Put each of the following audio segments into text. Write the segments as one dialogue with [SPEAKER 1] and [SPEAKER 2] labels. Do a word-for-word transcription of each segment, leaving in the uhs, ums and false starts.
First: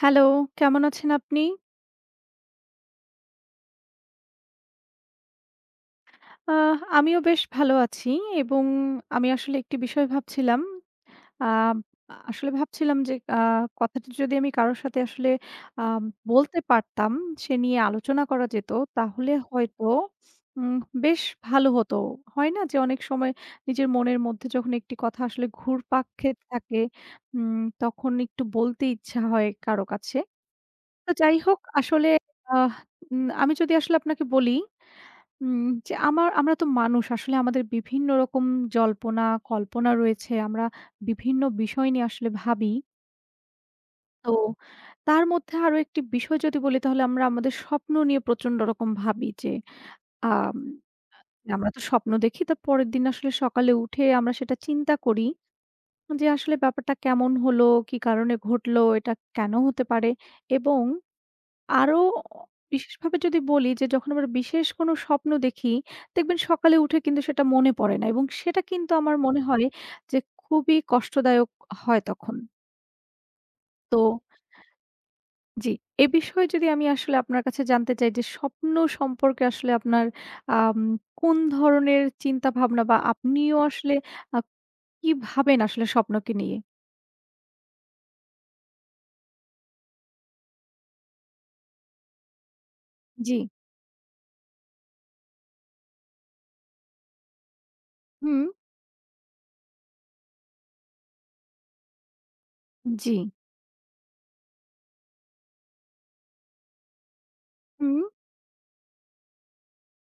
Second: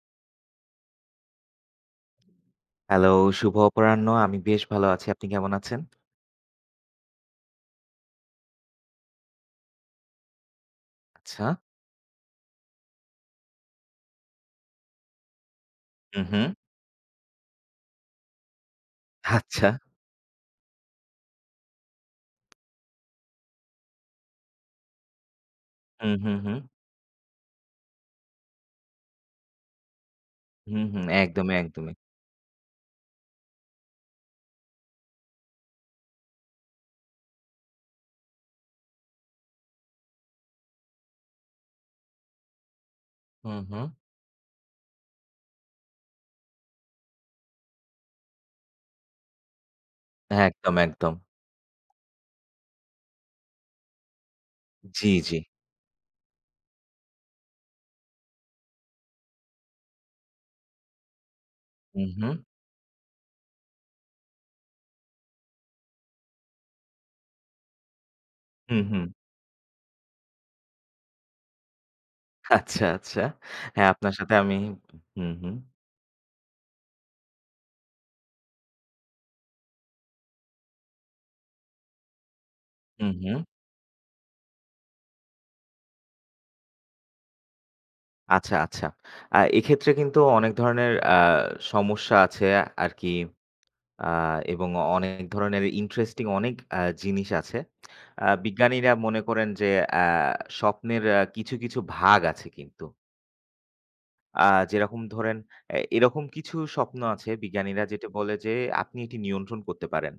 [SPEAKER 1] Hello, কেমন আছেন আপনি?
[SPEAKER 2] হ্যালো, শুভ অপরাহ্ন। আমি বেশ ভালো আছি। আপনি কেমন আছেন?
[SPEAKER 1] আহ আমিও বেশ ভালো আছি এবং আমি আসলে একটি বিষয় ভাবছিলাম।
[SPEAKER 2] আচ্ছা।
[SPEAKER 1] আ আসলে ভাবছিলাম যে আ কথাটি যদি আমি কারো সাথে আসলে আ
[SPEAKER 2] হুম, হুম।
[SPEAKER 1] বলতে পারতাম, সে নিয়ে আলোচনা করা যেত তাহলে
[SPEAKER 2] আচ্ছা।
[SPEAKER 1] হয়তো উম বেশ ভালো হতো। হয় না যে অনেক সময় নিজের মনের মধ্যে যখন একটি কথা আসলে ঘুরপাক
[SPEAKER 2] হুম, হুম,
[SPEAKER 1] খেতে
[SPEAKER 2] হুম।
[SPEAKER 1] থাকে, উম তখন একটু বলতে ইচ্ছা হয় কারো কাছে।
[SPEAKER 2] হুম, হুম।
[SPEAKER 1] তো যাই
[SPEAKER 2] একদমই,
[SPEAKER 1] হোক
[SPEAKER 2] একদমই।
[SPEAKER 1] আসলে আহ উম আমি যদি আসলে আপনাকে বলি উম যে আমার আমরা তো মানুষ। আসলে আমাদের বিভিন্ন রকম জল্পনা, কল্পনা রয়েছে। আমরা বিভিন্ন বিষয় নিয়ে আসলে ভাবি।
[SPEAKER 2] হুম, হুম।
[SPEAKER 1] তো তার মধ্যে আরো একটি বিষয় যদি বলি তাহলে আমরা আমাদের স্বপ্ন নিয়ে প্রচন্ড রকম ভাবি যে, আম
[SPEAKER 2] একদম, একদম।
[SPEAKER 1] আমরা তো স্বপ্ন দেখি তার পরের দিন আসলে সকালে উঠে আমরা সেটা চিন্তা
[SPEAKER 2] জি,
[SPEAKER 1] করি
[SPEAKER 2] জি।
[SPEAKER 1] যে আসলে ব্যাপারটা কেমন হলো, কি কারণে ঘটলো, এটা কেন হতে পারে এবং আরো
[SPEAKER 2] হুম, হুম।
[SPEAKER 1] বিশেষভাবে যদি বলি যে যখন আমরা বিশেষ কোনো স্বপ্ন দেখি, দেখবেন সকালে উঠে কিন্তু সেটা মনে পড়ে না এবং সেটা
[SPEAKER 2] হুম,
[SPEAKER 1] কিন্তু
[SPEAKER 2] হুম।
[SPEAKER 1] আমার মনে হয় যে খুবই কষ্টদায়ক হয় তখন।
[SPEAKER 2] আচ্ছা, আচ্ছা। হ্যাঁ,
[SPEAKER 1] তো
[SPEAKER 2] আপনার সাথে আমি হুম, হুম।
[SPEAKER 1] জি, এ বিষয়ে যদি আমি আসলে আপনার কাছে জানতে চাই যে স্বপ্ন সম্পর্কে আসলে আপনার আম কোন ধরনের চিন্তাভাবনা বা
[SPEAKER 2] হুম, হুম।
[SPEAKER 1] আপনিও আসলে আ কি ভাবেন আসলে স্বপ্নকে নিয়ে?
[SPEAKER 2] আচ্ছা, আচ্ছা। আ এক্ষেত্রে কিন্তু অনেক ধরনের আ সমস্যা আছে আরকি
[SPEAKER 1] জি।
[SPEAKER 2] আ এবং অনেক ধরনের ইন্টারেস্টিং অনেক আ জিনিস আছে। আ
[SPEAKER 1] হুম।
[SPEAKER 2] বিজ্ঞানীরা মনে করেন যে আ স্বপ্নের আ কিছু, কিছু ভাগ আছে কিন্তু।
[SPEAKER 1] জি।
[SPEAKER 2] আ যেরকম ধরেন এ এরকম কিছু স্বপ্ন আছে বিজ্ঞানীরা
[SPEAKER 1] হুম।
[SPEAKER 2] যেটা বলে যে আপনি এটি নিয়ন্ত্রণ করতে পারেন।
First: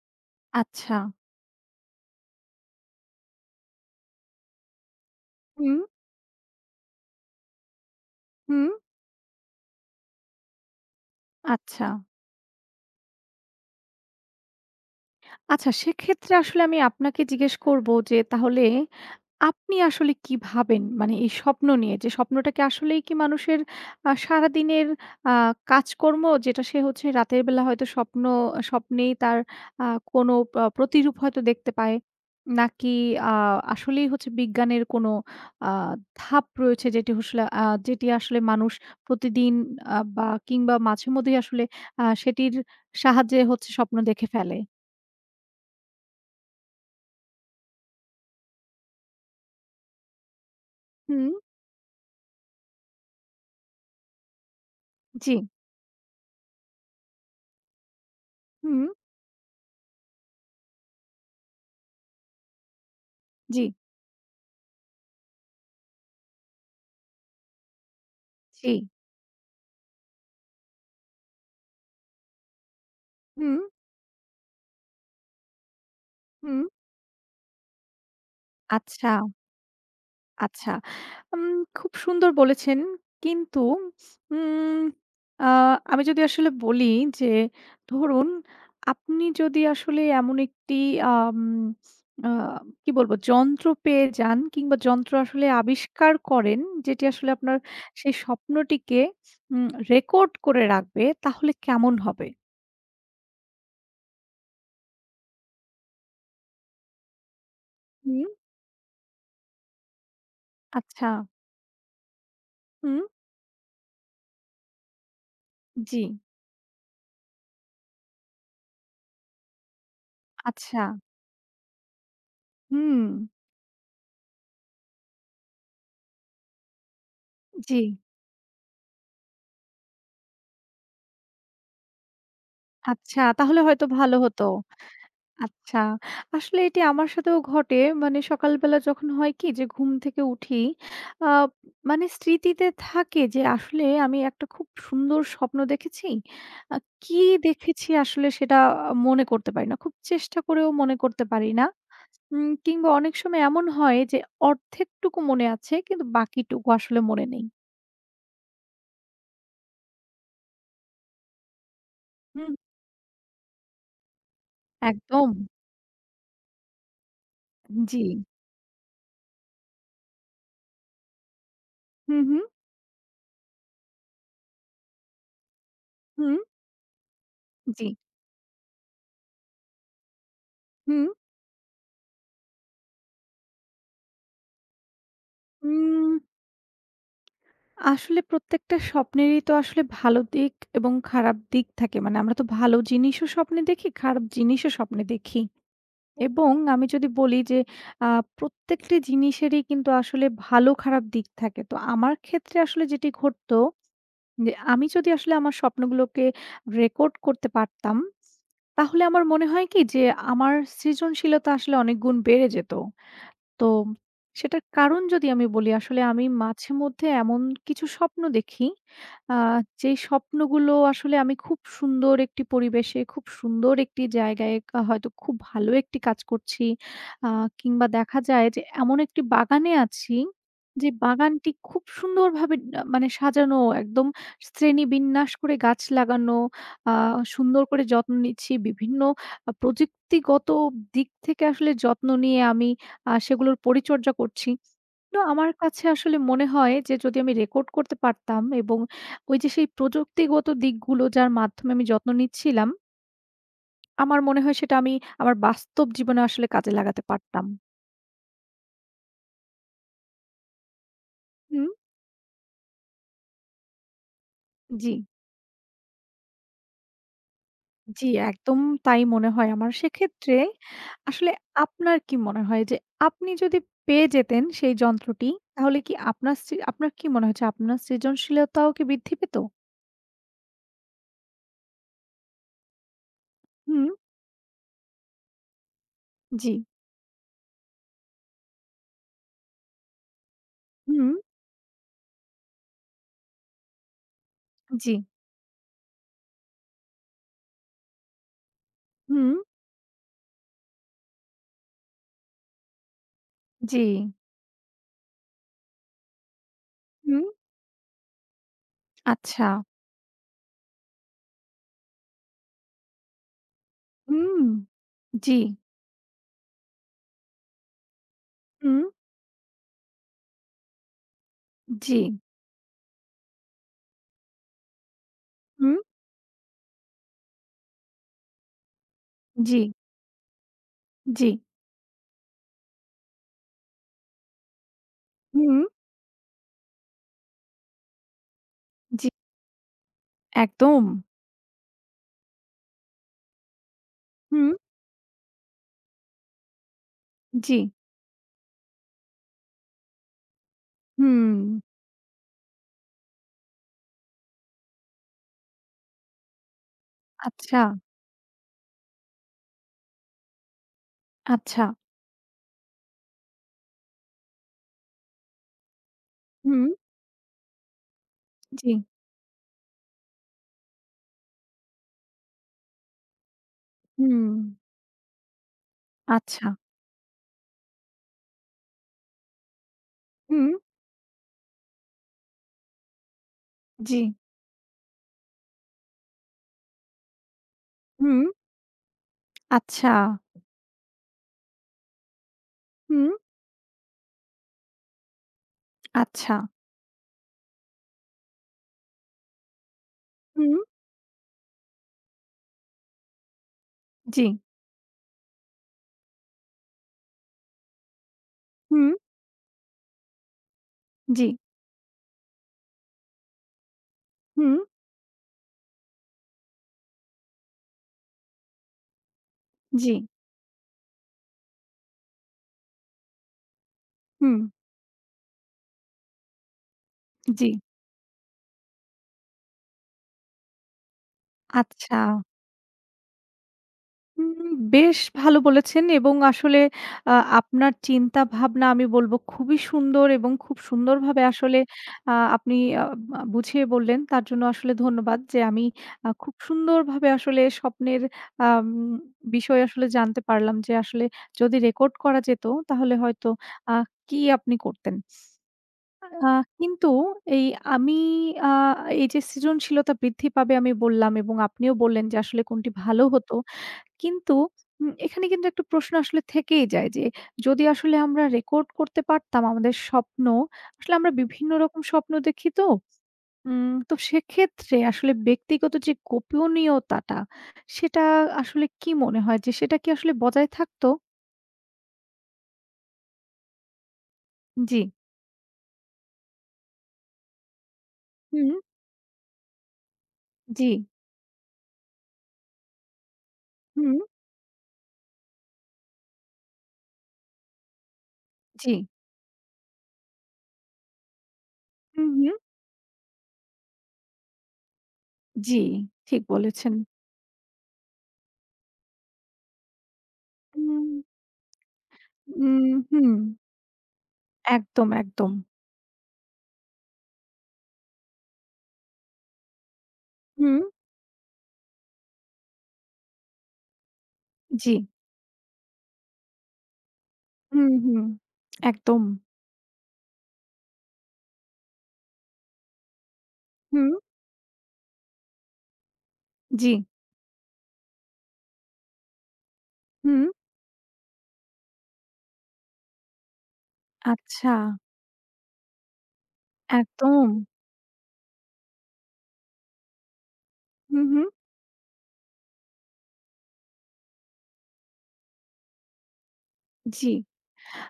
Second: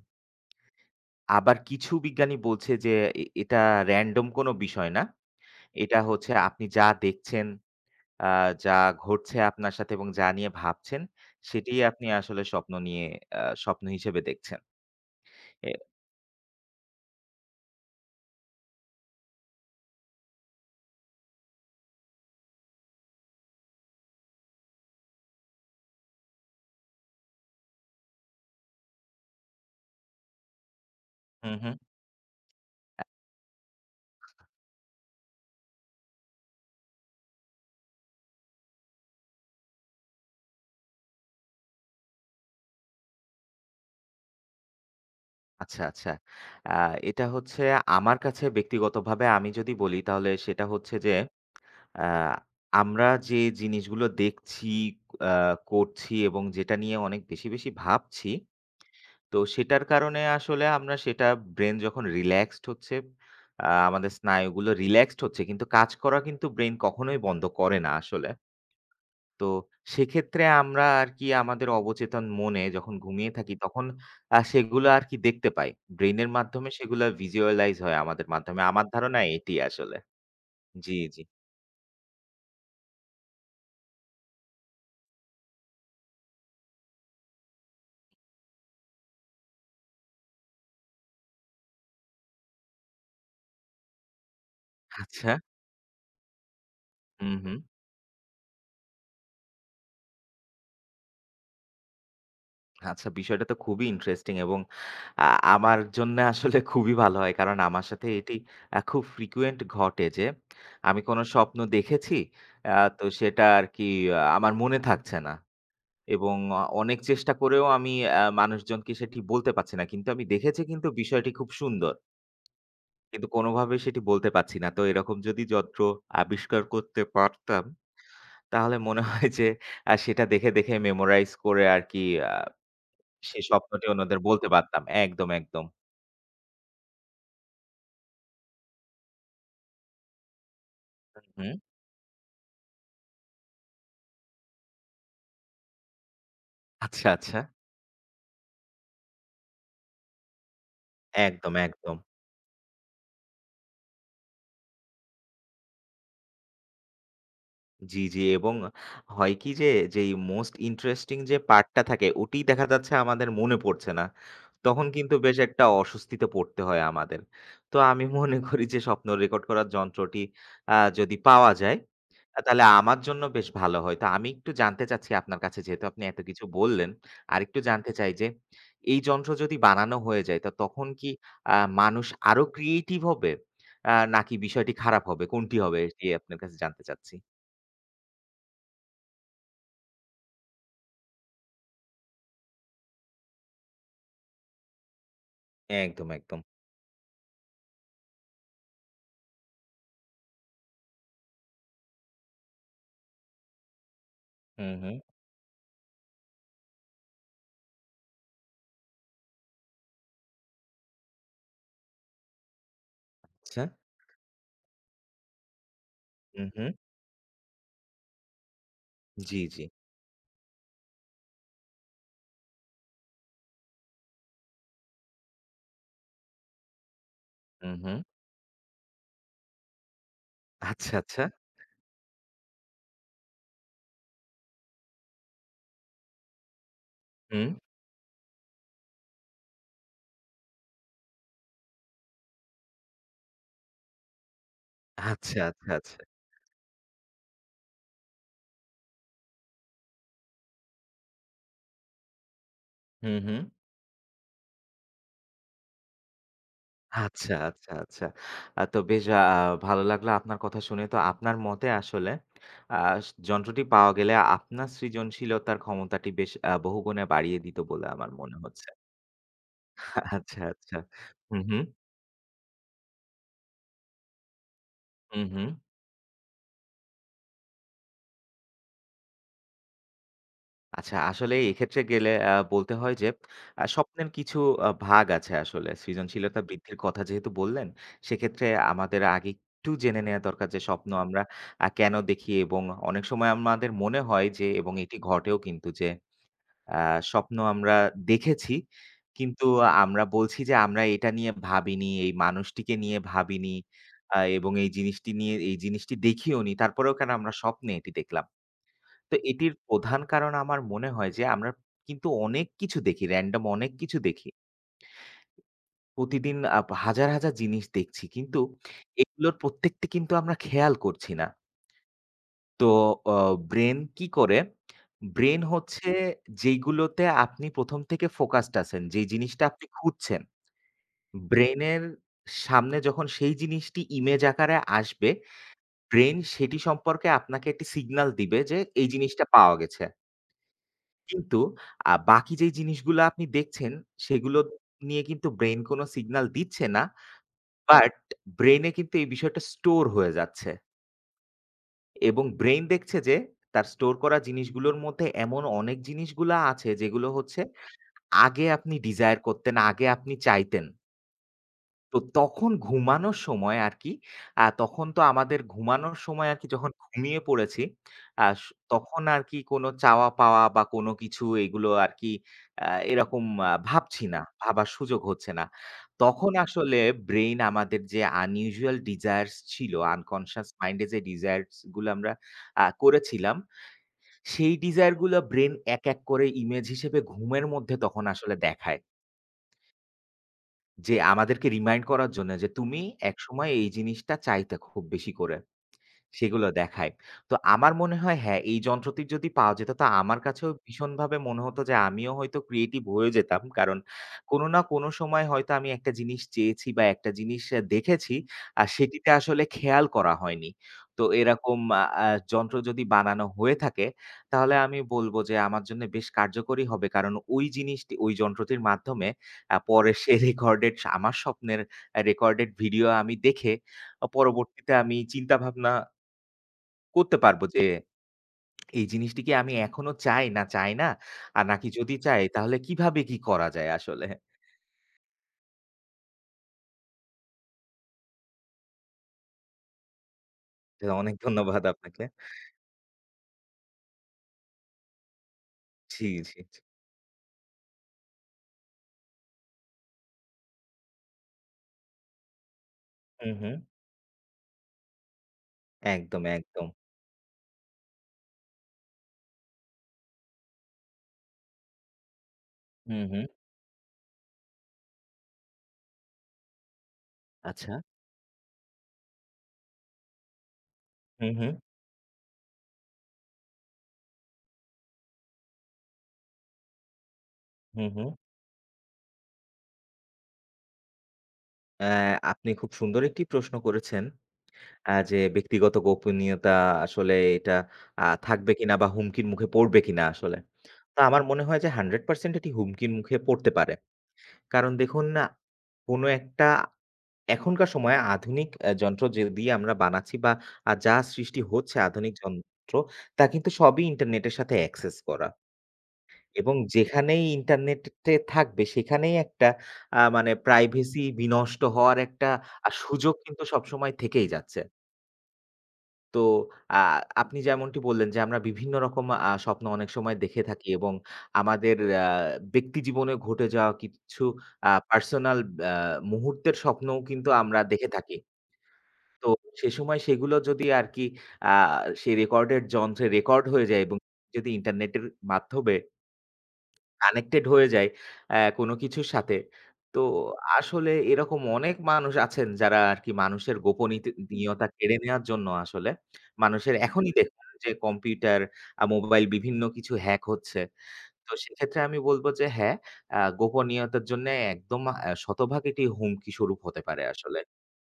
[SPEAKER 1] আচ্ছা।
[SPEAKER 2] আবার কিছু বিজ্ঞানী বলছে যে এ এটা র‍্যান্ডম কোনো বিষয় না।
[SPEAKER 1] হুম,
[SPEAKER 2] এটা হচ্ছে আপনি যা দেখছেন, আ
[SPEAKER 1] হুম।
[SPEAKER 2] যা ঘটছে আপনার সাথে এবং যা নিয়ে ভাবছেন, সেটিই
[SPEAKER 1] আচ্ছা।
[SPEAKER 2] আপনি আসলে স্বপ্ন নিয়ে আ স্বপ্ন হিসেবে দেখছেন।
[SPEAKER 1] আচ্ছা,
[SPEAKER 2] এ
[SPEAKER 1] সেক্ষেত্রে আসলে আমি আপনাকে জিজ্ঞেস করব যে তাহলে আপনি আসলে কি ভাবেন? মানে এই স্বপ্ন নিয়ে যে স্বপ্নটাকে আসলেই কি মানুষের আ সারাদিনের আ কাজকর্ম যেটা সে হচ্ছে রাতের বেলা হয়তো স্বপ্ন স্বপ্নেই তার আ কোনো প প্রতিরূপ হয়তো
[SPEAKER 2] হুম,
[SPEAKER 1] দেখতে
[SPEAKER 2] হুম।
[SPEAKER 1] পায়। নাকি আ আসলেই হচ্ছে বিজ্ঞানের কোনো আ ধাপ রয়েছে যেটি আসলে আ যেটি আসলে মানুষ প্রতিদিন আ বা কিংবা মাঝেমধ্যেই আসলে আ সেটির সাহায্যে হচ্ছে স্বপ্ন দেখে ফেলে?
[SPEAKER 2] আচ্ছা, আচ্ছা। আ এটা হচ্ছে আমার কাছে ব্যক্তিগতভাবে আমি যদি বলি তাহলে সেটা হচ্ছে যে,
[SPEAKER 1] হুম।
[SPEAKER 2] আ আমরা যে জিনিসগুলো দেখছি, আ
[SPEAKER 1] জি।
[SPEAKER 2] করছি এবং যেটা নিয়ে অনেক বেশি, বেশি ভাবছি,
[SPEAKER 1] হুম,
[SPEAKER 2] তো সেটার কারণে আসলে আমরা সেটা ব্রেইন যখন রিল্যাক্সড হচ্ছে,
[SPEAKER 1] জি,
[SPEAKER 2] আ আমাদের স্নায়ুগুলো রিল্যাক্সড হচ্ছে কিন্তু কাজ করা কিন্তু ব্রেইন কখনোই বন্ধ করে না আসলে।
[SPEAKER 1] জি।
[SPEAKER 2] তো সেক্ষেত্রে আমরা আর কি আমাদের অবচেতন মনে যখন ঘুমিয়ে থাকি
[SPEAKER 1] হুম,
[SPEAKER 2] তখন আ সেগুলো আর কি দেখতে পাই। ব্রেইনের
[SPEAKER 1] হুম।
[SPEAKER 2] মাধ্যমে সেগুলা visualize হয় আমাদের মাধ্যমে। আমার
[SPEAKER 1] আচ্ছা,
[SPEAKER 2] ধারণা এটি আসলে।
[SPEAKER 1] আচ্ছা।
[SPEAKER 2] জি, জি।
[SPEAKER 1] উম খুব সুন্দর বলেছেন। কিন্তু উম আ আমি যদি আসলে বলি যে ধরুন আপনি যদি আসলে এমন একটি আম আ কি বলব যন্ত্র পেয়ে যান কিংবা যন্ত্র
[SPEAKER 2] আচ্ছা।
[SPEAKER 1] আসলে আবিষ্কার করেন যেটি আসলে
[SPEAKER 2] হুম, হুম।
[SPEAKER 1] আপনার সেই স্বপ্নটিকে উম রেকর্ড করে রাখবে তাহলে কেমন হবে?
[SPEAKER 2] আচ্ছা, বিষয়টা তো খুবই ইন্টারেস্টিং এবং আ আমার জন্য আসলে খুবই ভালো হয়। কারণ আমার সাথে
[SPEAKER 1] হুম,
[SPEAKER 2] এটি আ খুব frequent ঘটে যে আমি
[SPEAKER 1] আচ্ছা।
[SPEAKER 2] কোন স্বপ্ন দেখেছি আ
[SPEAKER 1] হুম,
[SPEAKER 2] তো সেটা আর কি আ আমার মনে থাকছে না।
[SPEAKER 1] জি,
[SPEAKER 2] এবং অ অনেক চেষ্টা করেও আমি আ মানুষজনকে সেটি বলতে পারছি না। কিন্তু আমি দেখেছি
[SPEAKER 1] আচ্ছা।
[SPEAKER 2] কিন্তু বিষয়টি খুব সুন্দর।
[SPEAKER 1] হুম,
[SPEAKER 2] কিন্তু কোনোভাবেই সেটি বলতে পারছি না। তো এরকম যদি যন্ত্র আবিষ্কার করতে পারতাম,
[SPEAKER 1] জি।
[SPEAKER 2] তাহলে মনে হয় যে আ সেটা দেখে, দেখে মেমোরাইজ করে আরকি আ
[SPEAKER 1] আচ্ছা,
[SPEAKER 2] সেই
[SPEAKER 1] তাহলে
[SPEAKER 2] স্বপ্নটি
[SPEAKER 1] হয়তো ভালো
[SPEAKER 2] অন্যদের
[SPEAKER 1] হতো।
[SPEAKER 2] বলতে পারতাম। একদম, একদম।
[SPEAKER 1] আচ্ছা, আসলে এটি আমার সাথেও ঘটে। মানে সকালবেলা যখন হয় কি যে ঘুম থেকে উঠি, আ
[SPEAKER 2] হুম।
[SPEAKER 1] মানে স্মৃতিতে থাকে যে আসলে আমি একটা খুব সুন্দর স্বপ্ন দেখেছি। আ
[SPEAKER 2] আচ্ছা,
[SPEAKER 1] কি
[SPEAKER 2] আচ্ছা।
[SPEAKER 1] দেখেছি আসলে সেটা মনে করতে পারি না। খুব চেষ্টা করেও মনে করতে পারি
[SPEAKER 2] একদম,
[SPEAKER 1] না।
[SPEAKER 2] একদম।
[SPEAKER 1] উম কিংবা অনেক সময় এমন হয় যে অর্ধেকটুকু মনে আছে কিন্তু বাকিটুকু আসলে মনে নেই।
[SPEAKER 2] জি, জি এবং হয় কি যে, যেই মোস্ট ইন্টারেস্টিং যে পার্টটা থাকে ওটি
[SPEAKER 1] হুম,
[SPEAKER 2] দেখা যাচ্ছে আমাদের মনে পড়ছে না। তখন কিন্তু
[SPEAKER 1] একদম।
[SPEAKER 2] বেশ একটা অস্বস্তিতে পড়তে হয় আমাদের। তো
[SPEAKER 1] জি।
[SPEAKER 2] আমি মনে করি যে স্বপ্ন রেকর্ড করার যন্ত্রটি আ যদি পাওয়া যায়,
[SPEAKER 1] হুম,
[SPEAKER 2] আ
[SPEAKER 1] হুম,
[SPEAKER 2] তাহলে আমার জন্য বেশ ভালো হয়। তো আমি একটু জানতে চাচ্ছি আপনার কাছে যেহেতু আপনি এত
[SPEAKER 1] হুম,
[SPEAKER 2] কিছু বললেন, আরেকটু
[SPEAKER 1] জি।
[SPEAKER 2] জানতে চাই যে এই যন্ত্র যদি বানানো হয়ে যায় তো তখন কি
[SPEAKER 1] হুম।
[SPEAKER 2] আ মানুষ আরো ক্রিয়েটিভ হবে? আ নাকি বিষয়টি খারাপ হবে? কোনটি হবে? এটি
[SPEAKER 1] উম
[SPEAKER 2] আপনার কাছে জানতে চাচ্ছি।
[SPEAKER 1] আসলে প্রত্যেকটা স্বপ্নেরই তো আসলে ভালো দিক এবং খারাপ দিক থাকে। মানে আমরা তো ভালো জিনিসও স্বপ্নে দেখি, খারাপ জিনিসও স্বপ্নে দেখি।
[SPEAKER 2] একদম, একদম।
[SPEAKER 1] এবং আমি যদি বলি যে আ প্রত্যেকটি জিনিসেরই কিন্তু আসলে ভালো খারাপ দিক থাকে। তো আমার ক্ষেত্রে আসলে যেটি ঘটতো যে
[SPEAKER 2] হুম,
[SPEAKER 1] আমি
[SPEAKER 2] হুম।
[SPEAKER 1] যদি আসলে আমার স্বপ্নগুলোকে রেকর্ড করতে পারতাম, তাহলে আমার মনে হয় কি যে আমার সৃজনশীলতা আসলে অনেক গুণ বেড়ে যেত।
[SPEAKER 2] আচ্ছা।
[SPEAKER 1] তো সেটার কারণ যদি আমি বলি, আসলে আমি
[SPEAKER 2] হুম, হুম।
[SPEAKER 1] মাঝে মধ্যে এমন কিছু স্বপ্ন দেখি, আ
[SPEAKER 2] জি, জি।
[SPEAKER 1] যেই স্বপ্নগুলো আসলে আমি খুব সুন্দর একটি পরিবেশে, খুব সুন্দর একটি জায়গায় আ হয়তো খুব ভালো একটি কাজ করছি। আ
[SPEAKER 2] হুম,
[SPEAKER 1] কিংবা
[SPEAKER 2] হুম।
[SPEAKER 1] দেখা যায় যে এমন একটি বাগানে আছি, যে
[SPEAKER 2] আচ্ছা, আচ্ছা।
[SPEAKER 1] বাগানটি খুব সুন্দরভাবে আ মানে সাজানো, একদম শ্রেণীবিন্যাস করে গাছ লাগানো, আ
[SPEAKER 2] হুম।
[SPEAKER 1] সুন্দর করে যত্ন নিচ্ছি। বিভিন্ন আ প্রযুক্তিগত দিক থেকে আসলে যত্ন নিয়ে আমি আ সেগুলোর পরিচর্যা করছি। তো
[SPEAKER 2] আচ্ছা,
[SPEAKER 1] আমার
[SPEAKER 2] আচ্ছা,
[SPEAKER 1] কাছে
[SPEAKER 2] আচ্ছা।
[SPEAKER 1] আসলে মনে হয় যে যদি আমি রেকর্ড করতে পারতাম এবং ওই যে সেই প্রযুক্তিগত দিকগুলো যার মাধ্যমে আমি যত্ন নিচ্ছিলাম,
[SPEAKER 2] হুম, হুম।
[SPEAKER 1] আমার মনে হয় সেটা আমি আমার বাস্তব জীবনে আসলে কাজে লাগাতে
[SPEAKER 2] আচ্ছা,
[SPEAKER 1] পারতাম।
[SPEAKER 2] আচ্ছা, আচ্ছা। আ তো বেশ আ ভালো লাগলো আপনার কথা শুনে। তো আপনার মতে
[SPEAKER 1] হুম,
[SPEAKER 2] আসলে আ যন্ত্রটি পাওয়া গেলে আপনার
[SPEAKER 1] জি,
[SPEAKER 2] সৃজনশীলতার ক্ষমতাটি বেশ আ বহুগুণে বাড়িয়ে দিত বলে
[SPEAKER 1] জি,
[SPEAKER 2] আমার মনে
[SPEAKER 1] একদম
[SPEAKER 2] হচ্ছে।
[SPEAKER 1] তাই মনে হয় আমার। সেক্ষেত্রে
[SPEAKER 2] আচ্ছা, আচ্ছা।
[SPEAKER 1] আসলে
[SPEAKER 2] হুম, হুম।
[SPEAKER 1] আপনার কি মনে হয় যে আপনি যদি পেয়ে যেতেন সেই
[SPEAKER 2] হুম,
[SPEAKER 1] যন্ত্রটি
[SPEAKER 2] হুম।
[SPEAKER 1] তাহলে কি আপনার সৃ আপনার কি মনে হচ্ছে আপনার সৃজনশীলতাও কি বৃদ্ধি পেত?
[SPEAKER 2] আচ্ছা, আসলে এক্ষেত্রে গেলে আ বলতে হয় যে আ
[SPEAKER 1] হুম,
[SPEAKER 2] স্বপ্নের কিছু আ ভাগ আছে আসলে। সৃজনশীলতা
[SPEAKER 1] জি,
[SPEAKER 2] বৃদ্ধির কথা যেহেতু বললেন, সেক্ষেত্রে আমাদের আগে একটু জেনে নেয়া দরকার যে স্বপ্ন
[SPEAKER 1] হুম,
[SPEAKER 2] আমরা আ কেন দেখি এবং অনেক সময় আমাদের মনে হয় যে এবং
[SPEAKER 1] জি,
[SPEAKER 2] এটি ঘটেও কিন্তু যে আ স্বপ্ন আমরা দেখেছি।
[SPEAKER 1] হুম,
[SPEAKER 2] কিন্তু আমরা বলছি যে আমরা এটা নিয়ে ভাবিনি, এই মানুষটিকে নিয়ে ভাবিনি
[SPEAKER 1] জি।
[SPEAKER 2] আ এবং এই জিনিসটি নিয়ে এই জিনিসটি দেখিওনি। তারপরেও কেন
[SPEAKER 1] হুম,
[SPEAKER 2] আমরা স্বপ্নে এটি দেখলাম। তো
[SPEAKER 1] আচ্ছা।
[SPEAKER 2] এটির প্রধান কারণ আমার মনে হয় যে, আমরা কিন্তু অনেক কিছু দেখি, র‍্যান্ডম অনেক কিছু দেখি।
[SPEAKER 1] হুম, জি,
[SPEAKER 2] প্রতিদিন আপ হাজার, হাজার জিনিস দেখছি। কিন্তু
[SPEAKER 1] হুম,
[SPEAKER 2] এগুলোর প্রত্যেকটি কিন্তু আমরা খেয়াল করছি না।
[SPEAKER 1] জি,
[SPEAKER 2] তো অ ব্রেন কি করে? ব্রেন
[SPEAKER 1] হুম,
[SPEAKER 2] হচ্ছে যেইগুলোতে আপনি প্রথম থেকে ফোকাসড আছেন, যেই জিনিসটা
[SPEAKER 1] জি,
[SPEAKER 2] আপনি খুঁজছেন,
[SPEAKER 1] জি,
[SPEAKER 2] ব্রেনের সামনে যখন সেই জিনিসটি ইমেজ আকারে আসবে,
[SPEAKER 1] হুম,
[SPEAKER 2] ব্রেন সেটি সম্পর্কে আপনাকে একটি সিগনাল দিবে যে, এই
[SPEAKER 1] জি,
[SPEAKER 2] জিনিসটা পাওয়া গেছে।
[SPEAKER 1] একদম।
[SPEAKER 2] কিন্তু আ বাকি যেই জিনিসগুলা আপনি দেখছেন, সেগুলো
[SPEAKER 1] হুম,
[SPEAKER 2] নিয়ে কিন্তু ব্রেইন কোন সিগনাল দিচ্ছে না।
[SPEAKER 1] জি,
[SPEAKER 2] বাট ব্রেইনে কিন্তু এই বিষয়টা স্টোর হয়ে যাচ্ছে।
[SPEAKER 1] হুম,
[SPEAKER 2] এবং ব্রেইন দেখছে যে তার স্টোর করা জিনিসগুলোর মধ্যে এমন অনেক জিনিসগুলা আছে যেগুলো হচ্ছে
[SPEAKER 1] আচ্ছা,
[SPEAKER 2] আগে আপনি ডিজায়ার করতেন, আগে আপনি চাইতেন।
[SPEAKER 1] আচ্ছা,
[SPEAKER 2] তো তখন ঘুমানোর সময় আরকি আ তখন তো আমাদের ঘুমানোর সময় আরকি
[SPEAKER 1] হুম,
[SPEAKER 2] যখন ঘুমিয়ে পড়েছি, আ স
[SPEAKER 1] জি,
[SPEAKER 2] তখন আরকি কোনো চাওয়া-পাওয়া বা কোনো কিছু এগুলো আরকি আ এরকম আ ভাবছি না,
[SPEAKER 1] হুম,
[SPEAKER 2] ভাবার সুযোগ হচ্ছে না। তখন
[SPEAKER 1] আচ্ছা,
[SPEAKER 2] আসলে ব্রেইন আমাদের যে unusual desires ছিল, unconscious
[SPEAKER 1] হুম,
[SPEAKER 2] mind এ যে desires গুলো আমরা আ করেছিলাম,
[SPEAKER 1] জি,
[SPEAKER 2] সেই desire গুলো ব্রেইন এক, এক করে ইমেজ হিসেবে ঘুমের মধ্যে তখন
[SPEAKER 1] হুম,
[SPEAKER 2] আসলে দেখায়।
[SPEAKER 1] আচ্ছা,
[SPEAKER 2] যে আমাদেরকে রিমাইন্ড করার জন্য যে, "তুমি
[SPEAKER 1] হুম,
[SPEAKER 2] একসময় এই জিনিসটা চাইতে খুব বেশি করে।
[SPEAKER 1] আচ্ছা,
[SPEAKER 2] সেগুলো দেখায়। তো আমার মনে হয় হ্যাঁ, এই যন্ত্রটি যদি পাওয়া যেত তো আমার কাছেও
[SPEAKER 1] হুম,
[SPEAKER 2] ভীষণভাবে মনে হতো যে আমিও হয়তো ক্রিয়েটিভ হয়ে যেতাম। কারণ
[SPEAKER 1] জি,
[SPEAKER 2] কোনো না কোনো সময় হয়তো আমি একটা জিনিস চেয়েছি বা একটা জিনিস আ দেখেছি আর
[SPEAKER 1] হুম,
[SPEAKER 2] সেটিতে আসলে খেয়াল করা হয়নি। তো
[SPEAKER 1] জি,
[SPEAKER 2] এরকম আ আ যন্ত্র যদি বানানো হয়ে থাকে তাহলে
[SPEAKER 1] হুম,
[SPEAKER 2] আমি বলব যে আমার জন্য বেশ কার্যকরী হবে। কারণ ওই জিনিসটি ওই যন্ত্রটির মাধ্যমে আ পরে
[SPEAKER 1] জি,
[SPEAKER 2] সেই রেকর্ডেড আমার স্বপ্নের আ রেকর্ডেড ভিডিও আমি দেখে আ
[SPEAKER 1] হুম,
[SPEAKER 2] পরবর্তীতে আমি চিন্তাভাবনা করতে পারবো
[SPEAKER 1] জি,
[SPEAKER 2] যে এই জিনিসটি কি আমি এখনো চাই না চাই না? আর নাকি যদি
[SPEAKER 1] আচ্ছা।
[SPEAKER 2] চাই তাহলে কিভাবে কি করা যায় আসলে?
[SPEAKER 1] উম বেশ ভালো বলেছেন এবং আসলে আ আপনার চিন্তা ভাবনা আমি বলবো খুবই সুন্দর এবং খুব
[SPEAKER 2] তো অনেক
[SPEAKER 1] সুন্দরভাবে আসলে
[SPEAKER 2] ধন্যবাদ আপনাকে।
[SPEAKER 1] আ আপনি আ আ বুঝিয়ে বললেন। তার জন্য আসলে ধন্যবাদ যে আমি
[SPEAKER 2] জি,
[SPEAKER 1] আ খুব
[SPEAKER 2] জি, জি।
[SPEAKER 1] সুন্দরভাবে আসলে স্বপ্নের আম বিষয়ে আসলে জানতে পারলাম যে আসলে যদি রেকর্ড করা যেত তাহলে হয়তো
[SPEAKER 2] হুম, হুম।
[SPEAKER 1] আ কি আপনি করতেন।
[SPEAKER 2] একদম,
[SPEAKER 1] আ
[SPEAKER 2] একদম।
[SPEAKER 1] কিন্তু এই আমি আ এই যে সৃজনশীলতা বৃদ্ধি পাবে আমি বললাম এবং আপনিও বললেন যে আসলে কোনটি
[SPEAKER 2] হুম,
[SPEAKER 1] ভালো
[SPEAKER 2] হুম।
[SPEAKER 1] হতো। কিন্তু উম এখানে কিন্তু একটা প্রশ্ন আসলে থেকেই যায় যে, যদি
[SPEAKER 2] আচ্ছা।
[SPEAKER 1] আসলে আমরা রেকর্ড করতে পারতাম আমাদের স্বপ্ন, আসলে আমরা
[SPEAKER 2] হুম,
[SPEAKER 1] বিভিন্ন
[SPEAKER 2] হুম।
[SPEAKER 1] রকম স্বপ্ন দেখি তো। উম তো সেক্ষেত্রে আসলে ব্যক্তিগত যে গোপনীয়তাটা,
[SPEAKER 2] হুম,
[SPEAKER 1] সেটা
[SPEAKER 2] হুম।
[SPEAKER 1] আসলে কি মনে হয় যে সেটা কি আসলে বজায় থাকতো?
[SPEAKER 2] অ্যা আপনি খুব সুন্দর একটি প্রশ্ন করেছেন।
[SPEAKER 1] জি।
[SPEAKER 2] আ যে ব্যক্তিগত গোপনীয়তা আসলে এটা আ
[SPEAKER 1] হুম,
[SPEAKER 2] থাকবে কিনা বা হুমকির মুখে পড়বে কিনা আসলে।
[SPEAKER 1] জি,
[SPEAKER 2] তো আমার মনে হয় যে একশ পার্সেন্ট এটি হুমকির মুখে পড়তে পারে।
[SPEAKER 1] হুম,
[SPEAKER 2] কারণ দেখুন না, কোন একটা এখনকার সময়ে আধুনিক অ্যা
[SPEAKER 1] জি,
[SPEAKER 2] যন্ত্র যে দিয়ে আমরা বানাচ্ছি বা আ যা সৃষ্টি হচ্ছে
[SPEAKER 1] হুম,
[SPEAKER 2] আধুনিক
[SPEAKER 1] হুম,
[SPEAKER 2] যন্ত্র, তা কিন্তু সবই ইন্টারনেটের সাথে অ্যাক্সেস করা।
[SPEAKER 1] জি, ঠিক
[SPEAKER 2] এবং
[SPEAKER 1] বলেছেন।
[SPEAKER 2] যেখানেই ইন্টারনেটে থাকবে সেখানেই একটা আ মানে
[SPEAKER 1] উম
[SPEAKER 2] প্রাইভেসি বিনষ্ট হওয়ার একটা
[SPEAKER 1] উম
[SPEAKER 2] আ
[SPEAKER 1] হুম,
[SPEAKER 2] সুযোগ কিন্তু সবসময় থেকেই যাচ্ছে।
[SPEAKER 1] একদম, একদম।
[SPEAKER 2] তো আ আপনি যেমনটি বললেন যে, আমরা বিভিন্ন রকম আ স্বপ্ন অনেক সময় দেখে
[SPEAKER 1] হুম,
[SPEAKER 2] থাকি এবং আমাদের আ ব্যক্তি জীবনে ঘটে যাওয়া কিছু আ
[SPEAKER 1] জি,
[SPEAKER 2] পার্সোনাল আ মুহূর্তের স্বপ্নও কিন্তু আমরা
[SPEAKER 1] হুম,
[SPEAKER 2] দেখে
[SPEAKER 1] হুম,
[SPEAKER 2] থাকি।
[SPEAKER 1] একদম।
[SPEAKER 2] তো সে সময় সেগুলো যদি আরকি আ সেই রেকর্ডের যন্ত্রে রেকর্ড হয়ে যায়
[SPEAKER 1] হুম,
[SPEAKER 2] এবং যদি ইন্টারনেটের মাধ্যমে
[SPEAKER 1] জি,
[SPEAKER 2] কানেক্টেড হয়ে যাই অ্যা কোনো কিছুর সাথে। তো
[SPEAKER 1] হুম।
[SPEAKER 2] আসলে এরকম অনেক মানুষ আছেন যারা আরকি মানুষের গোপনীতি
[SPEAKER 1] আচ্ছা,
[SPEAKER 2] নিয়তা কেড়ে নেয়ার জন্য আসলে মানুষের এখনই
[SPEAKER 1] একদম।
[SPEAKER 2] দেখুন যে কম্পিউটার, আ মোবাইল বিভিন্ন কিছু হ্যাক হচ্ছে।
[SPEAKER 1] হুম, হুম।
[SPEAKER 2] তো সেক্ষেত্রে আমি বলব যে হ্যাঁ, আ গোপনীয়তার জন্যে একদম আ শতভাগ এটি হুমকি স্বরূপ হতে পারে
[SPEAKER 1] জি।
[SPEAKER 2] আসলে।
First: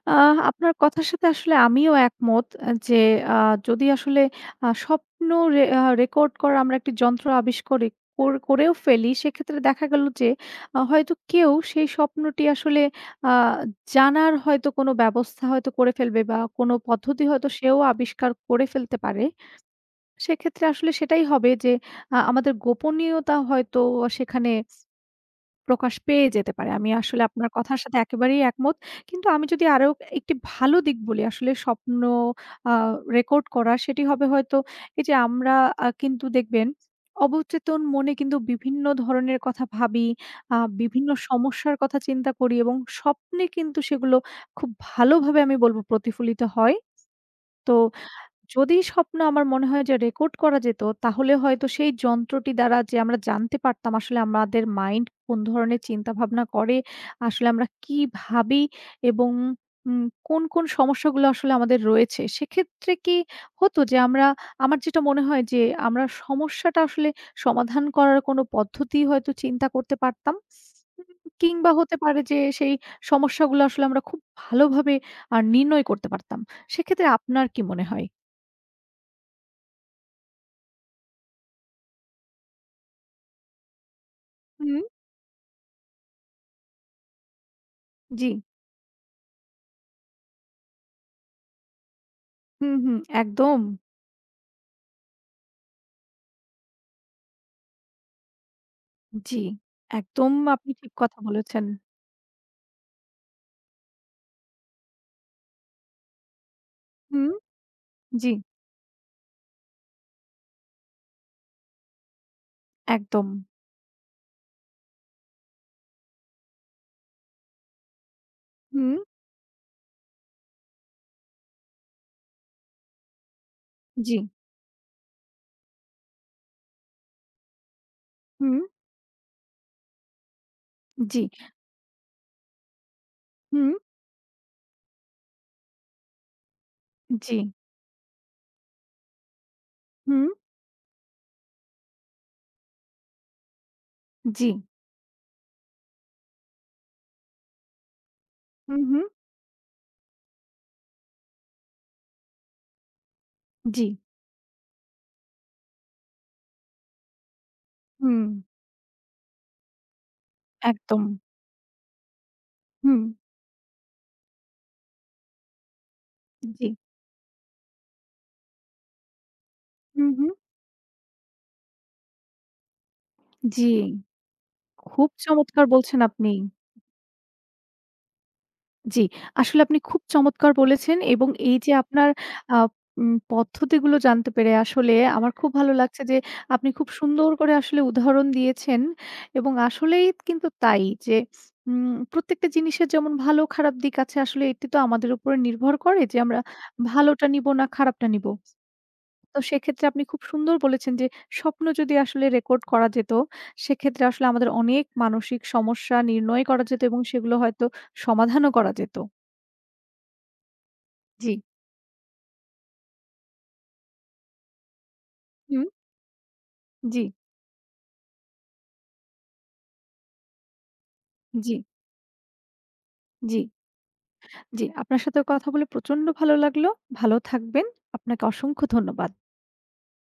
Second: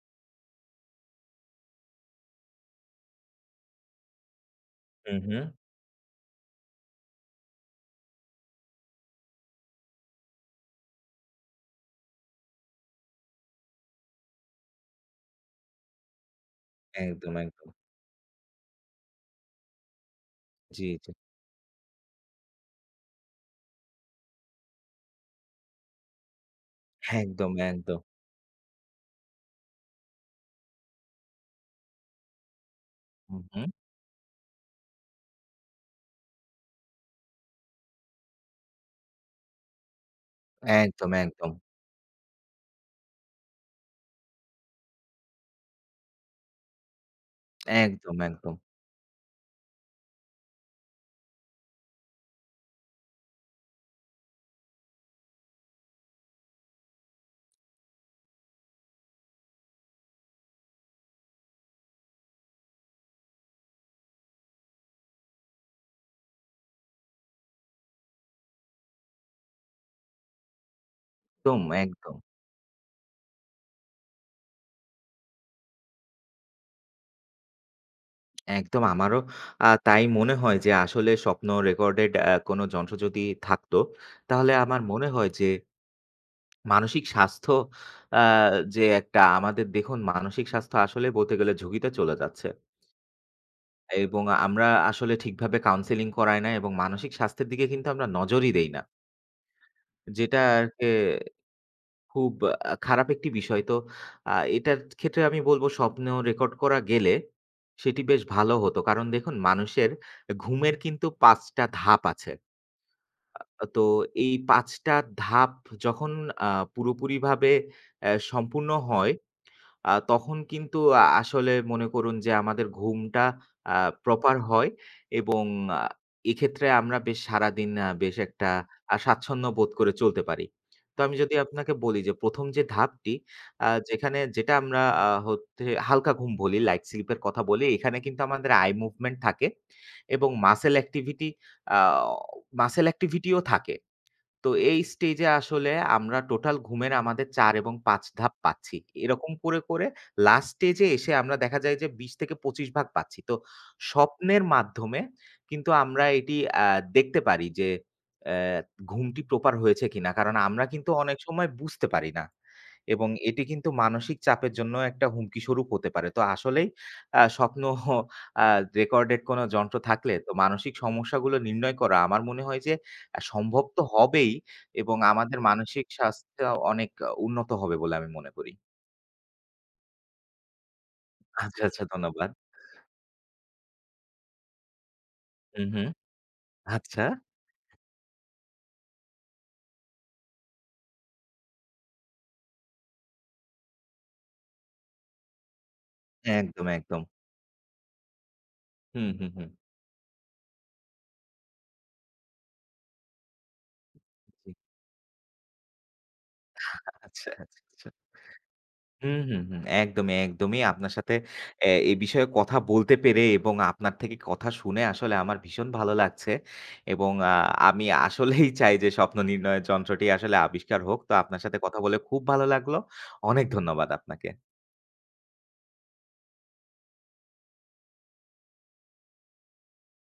[SPEAKER 1] আ আপনার কথার সাথে আসলে আমিও একমত যে আ যদি আসলে আ
[SPEAKER 2] হুম,
[SPEAKER 1] স্বপ্ন
[SPEAKER 2] হুম।
[SPEAKER 1] রে আ রেকর্ড করার আমরা একটি যন্ত্র আবিষ্কারি কর করেও ফেলি, সেক্ষেত্রে দেখা গেল যে আ হয়তো কেউ সেই স্বপ্নটি আসলে আ জানার হয়তো কোনো ব্যবস্থা হয়তো করে ফেলবে বা কোনো পদ্ধতি
[SPEAKER 2] একদম,
[SPEAKER 1] হয়তো
[SPEAKER 2] একদম।
[SPEAKER 1] সেও আবিষ্কার করে ফেলতে পারে। সেক্ষেত্রে
[SPEAKER 2] জি,
[SPEAKER 1] আসলে
[SPEAKER 2] জি।
[SPEAKER 1] সেটাই হবে যে আ আমাদের গোপনীয়তা হয়তো সেখানে প্রকাশ পেয়ে যেতে পারে। আমি আসলে আপনার
[SPEAKER 2] একদম,
[SPEAKER 1] কথার সাথে
[SPEAKER 2] একদম।
[SPEAKER 1] একেবারেই একমত। কিন্তু আমি যদি আরো একটি ভালো দিক বলি আসলে স্বপ্ন আ
[SPEAKER 2] হুম,
[SPEAKER 1] রেকর্ড
[SPEAKER 2] হুম।
[SPEAKER 1] করা সেটি হবে হয়তো এই যে আমরা আ কিন্তু দেখবেন অবচেতন মনে কিন্তু বিভিন্ন ধরনের কথা ভাবি, আ বিভিন্ন
[SPEAKER 2] একদম, একদম।
[SPEAKER 1] সমস্যার কথা চিন্তা করি এবং স্বপ্নে কিন্তু সেগুলো খুব ভালোভাবে আমি বলব প্রতিফলিত হয়। তো
[SPEAKER 2] একদম, একদম।
[SPEAKER 1] যদি স্বপ্ন আমার মনে হয় যে রেকর্ড করা যেত, তাহলে হয়তো সেই যন্ত্রটি দ্বারা যে আমরা জানতে পারতাম আসলে আমাদের মাইন্ড কোন ধরনের চিন্তাভাবনা করে, আসলে আমরা কি ভাবি এবং উম কোন, কোন সমস্যাগুলো আসলে আমাদের রয়েছে। সেক্ষেত্রে কি হতো যে আমরা আমার যেটা মনে হয় যে আমরা সমস্যাটা আসলে সমাধান করার কোনো পদ্ধতি হয়তো চিন্তা করতে পারতাম। উম
[SPEAKER 2] একদম,
[SPEAKER 1] কিংবা হতে
[SPEAKER 2] একদম।
[SPEAKER 1] পারে যে সেই সমস্যাগুলো আসলে আমরা খুব ভালোভাবে আ নির্ণয় করতে পারতাম। সেক্ষেত্রে আপনার কি মনে হয়?
[SPEAKER 2] একদম আমারও আ তাই মনে হয় যে আসলে স্বপ্ন রেকর্ডেড আ কোনো যন্ত্র যদি থাকতো, তাহলে আমার
[SPEAKER 1] হুম,
[SPEAKER 2] মনে হয় যে মানসিক স্বাস্থ্য আ
[SPEAKER 1] জি।
[SPEAKER 2] যে একটা আমাদের দেখুন মানসিক স্বাস্থ্য আসলে বলতে গেলে ঝুঁকিতে চলে যাচ্ছে।
[SPEAKER 1] হুম, হুম, একদম।
[SPEAKER 2] এবং আমরা আসলে ঠিকভাবে কাউন্সেলিং করাই না এবং মানসিক স্বাস্থ্যের দিকে কিন্তু আমরা নজরই দেই না।
[SPEAKER 1] জি, একদম
[SPEAKER 2] যেটা
[SPEAKER 1] আপনি
[SPEAKER 2] আরকি
[SPEAKER 1] ঠিক কথা বলেছেন।
[SPEAKER 2] খুব আ খারাপ একটি বিষয়। তো আ এটার ক্ষেত্রে আমি বলব স্বপ্ন রেকর্ড করা গেলে
[SPEAKER 1] হুম,
[SPEAKER 2] সেটি বেশ
[SPEAKER 1] জি,
[SPEAKER 2] ভালো হতো। কারণ দেখুন মানুষের ঘুমের কিন্তু পাঁচ টা ধাপ আছে।
[SPEAKER 1] একদম।
[SPEAKER 2] তো এই পাঁচ টা ধাপ যখন আ পুরোপুরিভাবে অ্যা সম্পূর্ণ
[SPEAKER 1] হুম,
[SPEAKER 2] হয় আ তখন কিন্তু আ আসলে মনে করুন যে আমাদের ঘুমটা আ
[SPEAKER 1] জি,
[SPEAKER 2] প্রপার হয় এবং আ এক্ষেত্রে আমরা বেশ সারাদিন আ বেশ একটা
[SPEAKER 1] হুম,
[SPEAKER 2] আ স্বাচ্ছন্দ্য বোধ করে চলতে পারি। তো আমি
[SPEAKER 1] জি,
[SPEAKER 2] যদি আপনাকে বলি যে প্রথম যে ধাপটি আ
[SPEAKER 1] হুম,
[SPEAKER 2] যেখানে যেটা আমরা আ হচ্ছে হালকা ঘুম বলি, লাইট স্লিপ এর
[SPEAKER 1] জি,
[SPEAKER 2] কথা বলি, এখানে কিন্তু আমাদের আই মুভমেন্ট থাকে এবং
[SPEAKER 1] হুম,
[SPEAKER 2] muscle activity uh muscle activity ও থাকে।
[SPEAKER 1] জি,
[SPEAKER 2] তো এই স্টেজে আসলে আমরা টোটাল ঘুমের আমাদের চার এবং পাঁচ ধাপ পাচ্ছি।
[SPEAKER 1] হুম, হুম,
[SPEAKER 2] এরকম করে, করে লাস্ট স্টেজে এসে আমরা দেখা যায় যে বিশ থেকে পঁচিশ ভাগ পাচ্ছি। তো
[SPEAKER 1] জি,
[SPEAKER 2] স্বপ্নের মাধ্যমে কিন্তু আমরা এটি আ দেখতে পারি যে
[SPEAKER 1] হুম,
[SPEAKER 2] অ্যা ঘুমটি প্রপার হয়েছে কিনা। কারণ আমরা কিন্তু
[SPEAKER 1] একদম।
[SPEAKER 2] অনেক সময় বুঝতে পারি না।
[SPEAKER 1] হুম,
[SPEAKER 2] এবং এটি কিন্তু মানসিক চাপের জন্য একটা হুমকি স্বরূপ হতে পারে। তো
[SPEAKER 1] জি,
[SPEAKER 2] আসলেই আ স্বপ্ন আ রেকর্ডেড কোনো যন্ত্র
[SPEAKER 1] হুম,
[SPEAKER 2] থাকলে তো
[SPEAKER 1] হুম,
[SPEAKER 2] মানসিক সমস্যাগুলো নির্ণয় করা আমার মনে হয় যে আ সম্ভব
[SPEAKER 1] জি।
[SPEAKER 2] তো হবেই এবং
[SPEAKER 1] খুব
[SPEAKER 2] আমাদের
[SPEAKER 1] চমৎকার
[SPEAKER 2] মানসিক
[SPEAKER 1] বলছেন আপনি।
[SPEAKER 2] স্বাস্থ্য অনেক আ উন্নত হবে বলে আমি মনে করি।
[SPEAKER 1] জি, আসলে আপনি খুব চমৎকার বলেছেন এবং এই
[SPEAKER 2] আচ্ছা,
[SPEAKER 1] যে
[SPEAKER 2] আচ্ছা,
[SPEAKER 1] আপনার
[SPEAKER 2] ধন্যবাদ।
[SPEAKER 1] আ উম পদ্ধতিগুলো জানতে পেরে আসলে আমার খুব
[SPEAKER 2] হুম,
[SPEAKER 1] ভালো
[SPEAKER 2] হুম।
[SPEAKER 1] লাগছে যে আপনি খুব
[SPEAKER 2] আচ্ছা।
[SPEAKER 1] সুন্দর করে আসলে উদাহরণ দিয়েছেন এবং আসলেই কিন্তু তাই যে উম প্রত্যেকটা জিনিসের যেমন ভালো খারাপ দিক আছে আসলে এটি তো আমাদের উপরে নির্ভর করে যে আমরা
[SPEAKER 2] একদম, একদম।
[SPEAKER 1] ভালোটা নিব না খারাপটা নিব।
[SPEAKER 2] হুম, হুম,
[SPEAKER 1] তো
[SPEAKER 2] হুম।
[SPEAKER 1] সেক্ষেত্রে আপনি খুব সুন্দর বলেছেন যে স্বপ্ন যদি আসলে রেকর্ড করা যেত সেক্ষেত্রে আসলে আমাদের
[SPEAKER 2] জি।
[SPEAKER 1] অনেক মানসিক সমস্যা নির্ণয় করা যেত এবং
[SPEAKER 2] আচ্ছা,
[SPEAKER 1] সেগুলো
[SPEAKER 2] আচ্ছা,
[SPEAKER 1] হয়তো
[SPEAKER 2] আচ্ছা।
[SPEAKER 1] সমাধানও করা যেত।
[SPEAKER 2] হুম, হুম, হুম। একদমই, একদমই। আপনার সাথে
[SPEAKER 1] জি।
[SPEAKER 2] অ্যা এ এই বিষয়ে কথা বলতে পেরে এবং আপনার থেকে কথা শুনে আসলে আমার
[SPEAKER 1] হুম।
[SPEAKER 2] ভীষণ ভালো লাগছে
[SPEAKER 1] জি,
[SPEAKER 2] এবং আ আমি আসলেই চাই যে স্বপ্ন নির্ণয়ের যন্ত্রটি আসলে আবিষ্কার হোক। তো আপনার
[SPEAKER 1] জি,
[SPEAKER 2] সাথে কথা বলে খুব ভালো লাগলো।
[SPEAKER 1] জি,
[SPEAKER 2] অনেক ধন্যবাদ আপনাকে।
[SPEAKER 1] জি। আপনার সাথেও কথা বলে প্রচন্ড ভালো লাগলো। ভালো থাকবেন। আপনাকে অসংখ্য ধন্যবাদ।